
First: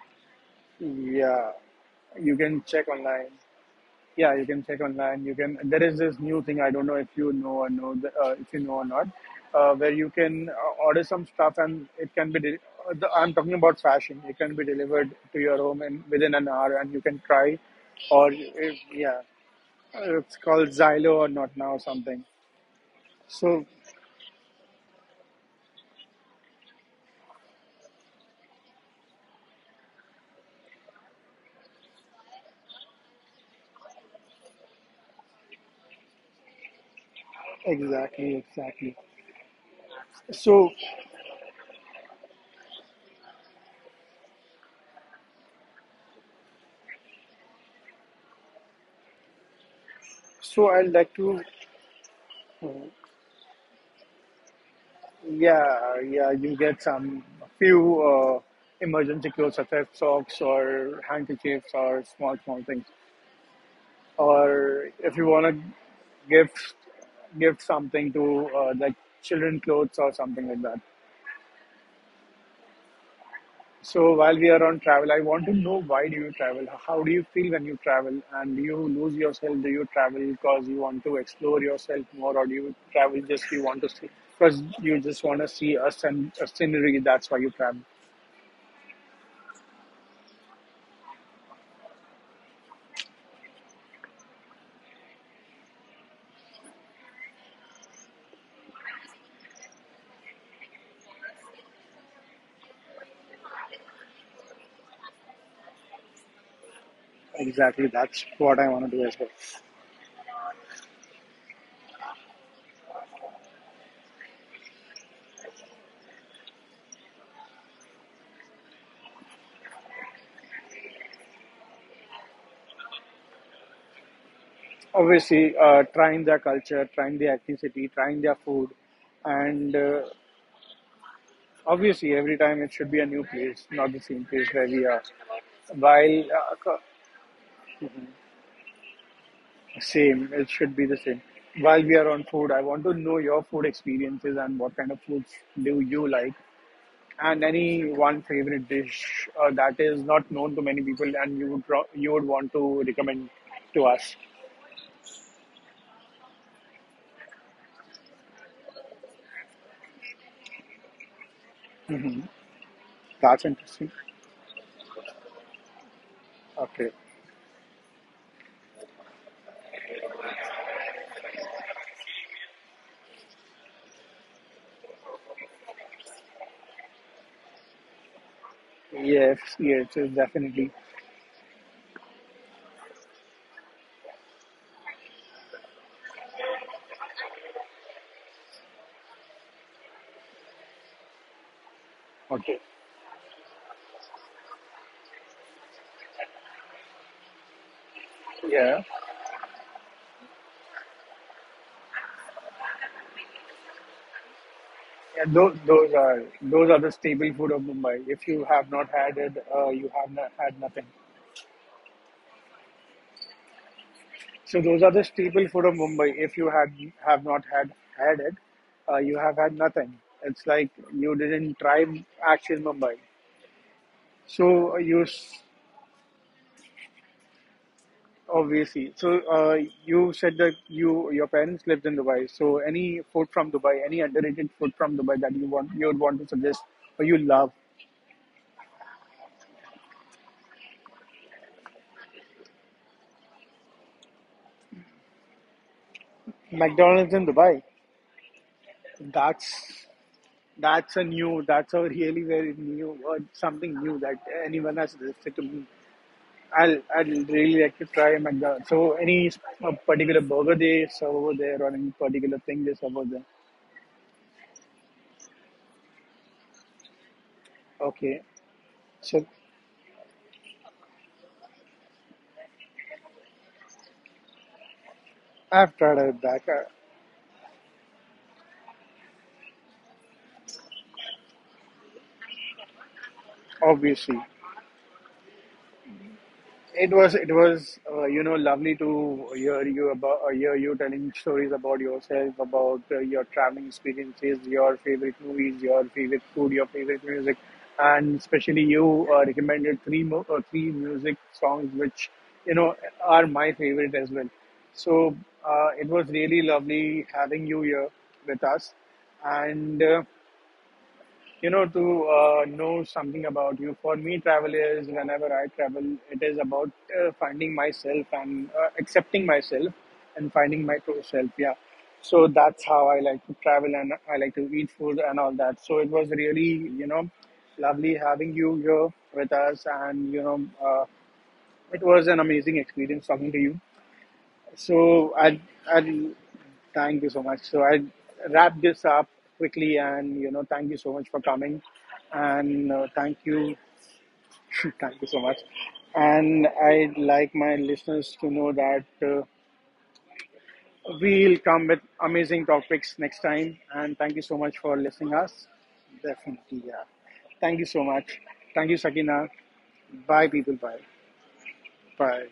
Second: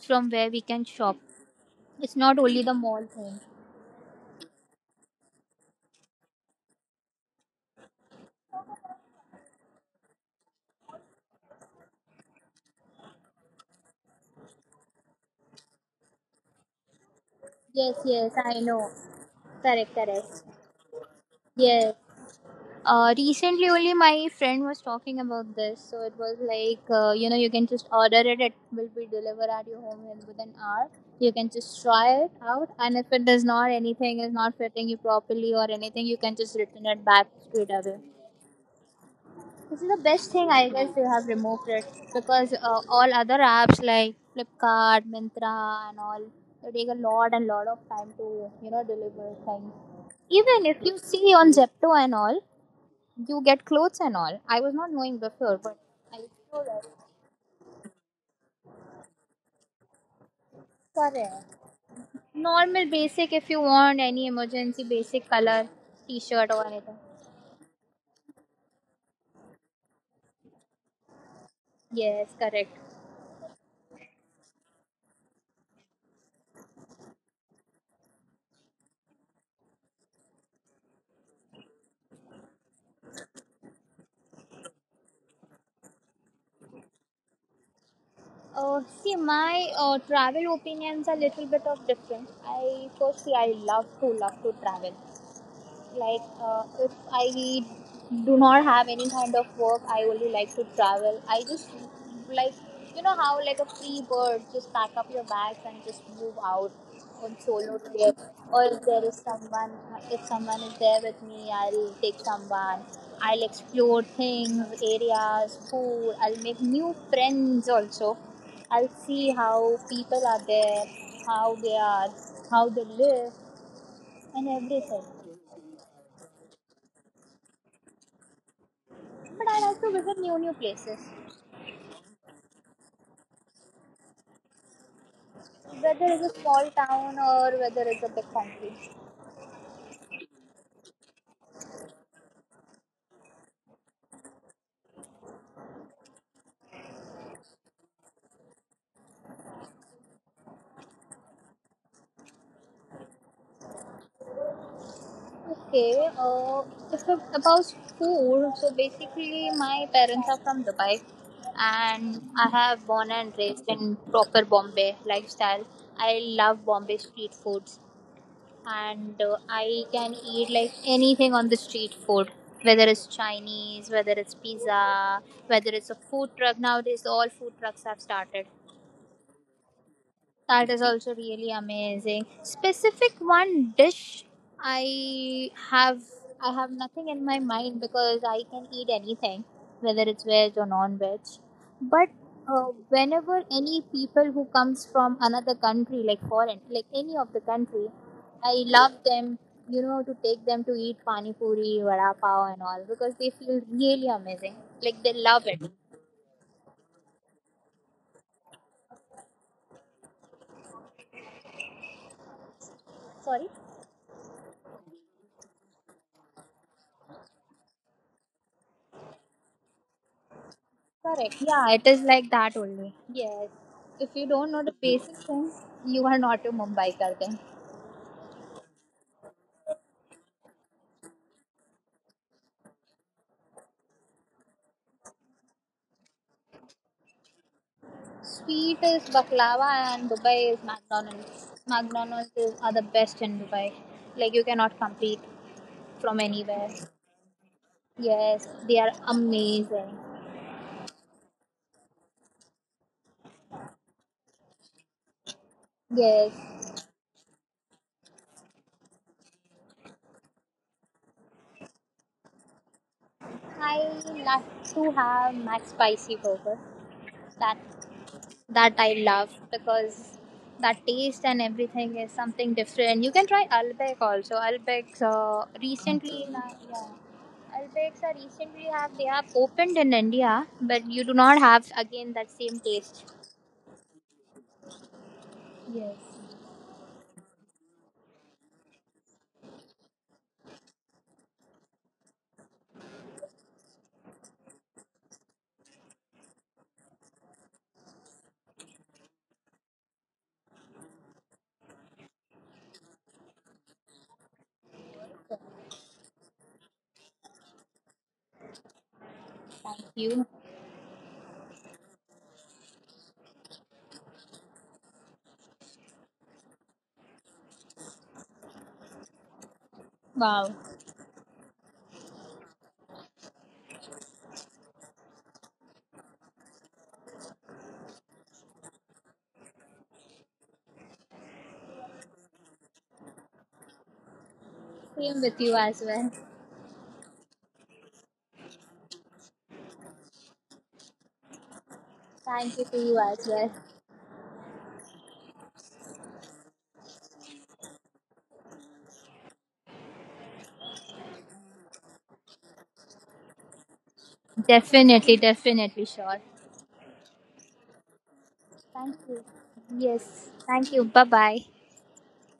[SPEAKER 2] from where we can shop.
[SPEAKER 1] Yeah,
[SPEAKER 2] It's
[SPEAKER 1] you
[SPEAKER 2] not
[SPEAKER 1] can
[SPEAKER 2] only the
[SPEAKER 1] check
[SPEAKER 2] mall
[SPEAKER 1] online.
[SPEAKER 2] thing.
[SPEAKER 1] Yeah, you can check online. You can. There is this new thing. I don't know if if you know or not, where you can order some stuff and it can be. I'm talking about fashion. It can be delivered to your home in within an hour, and you can try,
[SPEAKER 2] Yes, yes,
[SPEAKER 1] or
[SPEAKER 2] I
[SPEAKER 1] if,
[SPEAKER 2] know.
[SPEAKER 1] yeah.
[SPEAKER 2] Correct,
[SPEAKER 1] It's
[SPEAKER 2] correct.
[SPEAKER 1] called Xylo or not now or
[SPEAKER 2] Yes.
[SPEAKER 1] something. So
[SPEAKER 2] Recently only my friend was talking about this, so it was like you know you can just order it, it will be delivered at your home in within an hour. You can just try it out, and if it does not, anything is not fitting you properly or anything, you can just return it back straight away.
[SPEAKER 1] exactly, exactly.
[SPEAKER 2] This is the best thing, I
[SPEAKER 1] So
[SPEAKER 2] guess they have removed it because all other apps like Flipkart Mintra and all, they take a lot and lot of time to you know deliver things. Even if
[SPEAKER 1] I'd
[SPEAKER 2] you
[SPEAKER 1] like
[SPEAKER 2] see
[SPEAKER 1] to.
[SPEAKER 2] on Zepto and all,
[SPEAKER 1] uh,
[SPEAKER 2] you get clothes and all. I was not knowing before, but
[SPEAKER 1] Yeah,
[SPEAKER 2] I
[SPEAKER 1] yeah, you
[SPEAKER 2] saw that.
[SPEAKER 1] get
[SPEAKER 2] It's
[SPEAKER 1] some few emergency clothes such as socks or
[SPEAKER 2] correct.
[SPEAKER 1] handkerchiefs or small things.
[SPEAKER 2] Normal basic, if you want any emergency
[SPEAKER 1] Or if
[SPEAKER 2] basic
[SPEAKER 1] you want to
[SPEAKER 2] color t-shirt
[SPEAKER 1] give
[SPEAKER 2] or anything.
[SPEAKER 1] give something to children clothes or something like that.
[SPEAKER 2] Yes, correct.
[SPEAKER 1] So while we are on travel, I want to know, why do you travel? How do you feel when you travel? And do you lose yourself? Do you travel because you want to explore yourself more, or do you travel just you want to see? Because you just want to see a, a scenery. That's why you travel.
[SPEAKER 2] See, my travel opinions are little bit of different. I Firstly, I love to travel. Like if I do not have any kind of work, I only like to travel. I just, like, you know how, like a free bird, just pack up your bags and just move out on solo
[SPEAKER 1] Exactly,
[SPEAKER 2] trip.
[SPEAKER 1] that's what
[SPEAKER 2] Or
[SPEAKER 1] I
[SPEAKER 2] if
[SPEAKER 1] want to
[SPEAKER 2] there
[SPEAKER 1] do as
[SPEAKER 2] is
[SPEAKER 1] well.
[SPEAKER 2] someone, if someone is there with me, I'll take someone. I'll explore things, areas, food. I'll make new friends also. I'll see how people are there, how they are, how they live, and everything.
[SPEAKER 1] Obviously, trying their culture, trying the ethnicity, trying their food,
[SPEAKER 2] But I
[SPEAKER 1] and
[SPEAKER 2] like to visit new places,
[SPEAKER 1] obviously, every time it should be a new place, not the same place where we are.
[SPEAKER 2] whether
[SPEAKER 1] While
[SPEAKER 2] it's a
[SPEAKER 1] uh,
[SPEAKER 2] small
[SPEAKER 1] co-
[SPEAKER 2] town or whether it's a big country.
[SPEAKER 1] same, it should be the same. While we are on food, I want to know your food experiences and what kind of foods do you like, and any one favorite dish that is not known to many people, and you would want to recommend to us.
[SPEAKER 2] Okay, if it, about food, so basically my parents are from Dubai,
[SPEAKER 1] Hmm.
[SPEAKER 2] and I have born and
[SPEAKER 1] That's
[SPEAKER 2] raised
[SPEAKER 1] interesting.
[SPEAKER 2] in proper Bombay lifestyle. I love
[SPEAKER 1] Okay.
[SPEAKER 2] Bombay street foods, and I can eat like anything on the street food. Whether it's Chinese, whether it's pizza, whether it's a food truck. Nowadays, all food trucks have started.
[SPEAKER 1] Yes, yes, yes,
[SPEAKER 2] That
[SPEAKER 1] definitely.
[SPEAKER 2] is also really amazing. Specific one dish I have I have nothing in my mind because I can eat anything, whether it's veg or non-veg. But
[SPEAKER 1] Okay.
[SPEAKER 2] whenever any people who comes from another country, like foreign, like any of the country, I
[SPEAKER 1] Yeah.
[SPEAKER 2] love them. You know, to take them to eat pani puri, vada pav, and all, because they feel really amazing. Like they
[SPEAKER 1] Yeah,
[SPEAKER 2] love it.
[SPEAKER 1] those are those are the staple food of Mumbai. If you have not had it, you have not had nothing.
[SPEAKER 2] Sorry.
[SPEAKER 1] So those are the staple food of Mumbai. If you have not had it, you have had nothing. It's like you
[SPEAKER 2] Correct.
[SPEAKER 1] didn't
[SPEAKER 2] Yeah, it
[SPEAKER 1] try
[SPEAKER 2] is like that
[SPEAKER 1] actual
[SPEAKER 2] only.
[SPEAKER 1] Mumbai.
[SPEAKER 2] Yes. If you don't know the
[SPEAKER 1] So uh, you
[SPEAKER 2] basic
[SPEAKER 1] s-
[SPEAKER 2] things, you are not a Mumbaikar then.
[SPEAKER 1] obviously. So you said that you your parents lived in Dubai. So any food from Dubai, any underrated food from Dubai that you would want to suggest or you love.
[SPEAKER 2] Sweet is baklava, and Dubai is McDonald's. McDonald's is, are the best in Dubai. Like you cannot compete from anywhere.
[SPEAKER 1] McDonald's in Dubai.
[SPEAKER 2] Yes, they are
[SPEAKER 1] That's
[SPEAKER 2] amazing.
[SPEAKER 1] that's a new. That's a really very new or something new that anyone has suggested to me.
[SPEAKER 2] Yes,
[SPEAKER 1] I'd really like to try McDonald's. So any particular burger they serve over there or any particular thing they serve over there?
[SPEAKER 2] I like to have Mac Spicy Burger. That
[SPEAKER 1] Okay,
[SPEAKER 2] that I
[SPEAKER 1] so
[SPEAKER 2] love because that taste and everything is something different. You can try Albek also.
[SPEAKER 1] I've tried it back
[SPEAKER 2] Yeah, Albec's are recently have they have opened in India, but you do not have again that same taste.
[SPEAKER 1] obviously.
[SPEAKER 2] Yes,
[SPEAKER 1] It was you know lovely to hear you about hear you telling stories about yourself, about your traveling experiences, your favorite movies, your favorite food, your favorite music, and especially you recommended three music songs which you know are my favorite as well. So it was really lovely having you here with us, and.
[SPEAKER 2] thank you.
[SPEAKER 1] You know to know something about you. For me, travel is whenever I travel, it is about finding myself and accepting myself and
[SPEAKER 2] Wow,
[SPEAKER 1] finding my true self, yeah. So that's how I like to travel, and I like to eat food and all that. So it was really you know lovely having you here with us, and you know uh, it was an amazing experience talking to you. So
[SPEAKER 2] same with you as
[SPEAKER 1] I
[SPEAKER 2] well.
[SPEAKER 1] thank you so much. So I wrap this up quickly, and you know, thank you so much for coming,
[SPEAKER 2] Thank you
[SPEAKER 1] and
[SPEAKER 2] to you
[SPEAKER 1] thank
[SPEAKER 2] as well.
[SPEAKER 1] you, *laughs* thank you so much, and I'd like my listeners to know that. We'll come with amazing topics next time, and thank you so much for
[SPEAKER 2] Definitely,
[SPEAKER 1] listening us.
[SPEAKER 2] definitely, sure.
[SPEAKER 1] Definitely, yeah. Thank you so much. Thank you,
[SPEAKER 2] Thank you.
[SPEAKER 1] Sakina.
[SPEAKER 2] Yes,
[SPEAKER 1] Bye, people.
[SPEAKER 2] thank you.
[SPEAKER 1] Bye.
[SPEAKER 2] Bye bye.
[SPEAKER 1] Bye.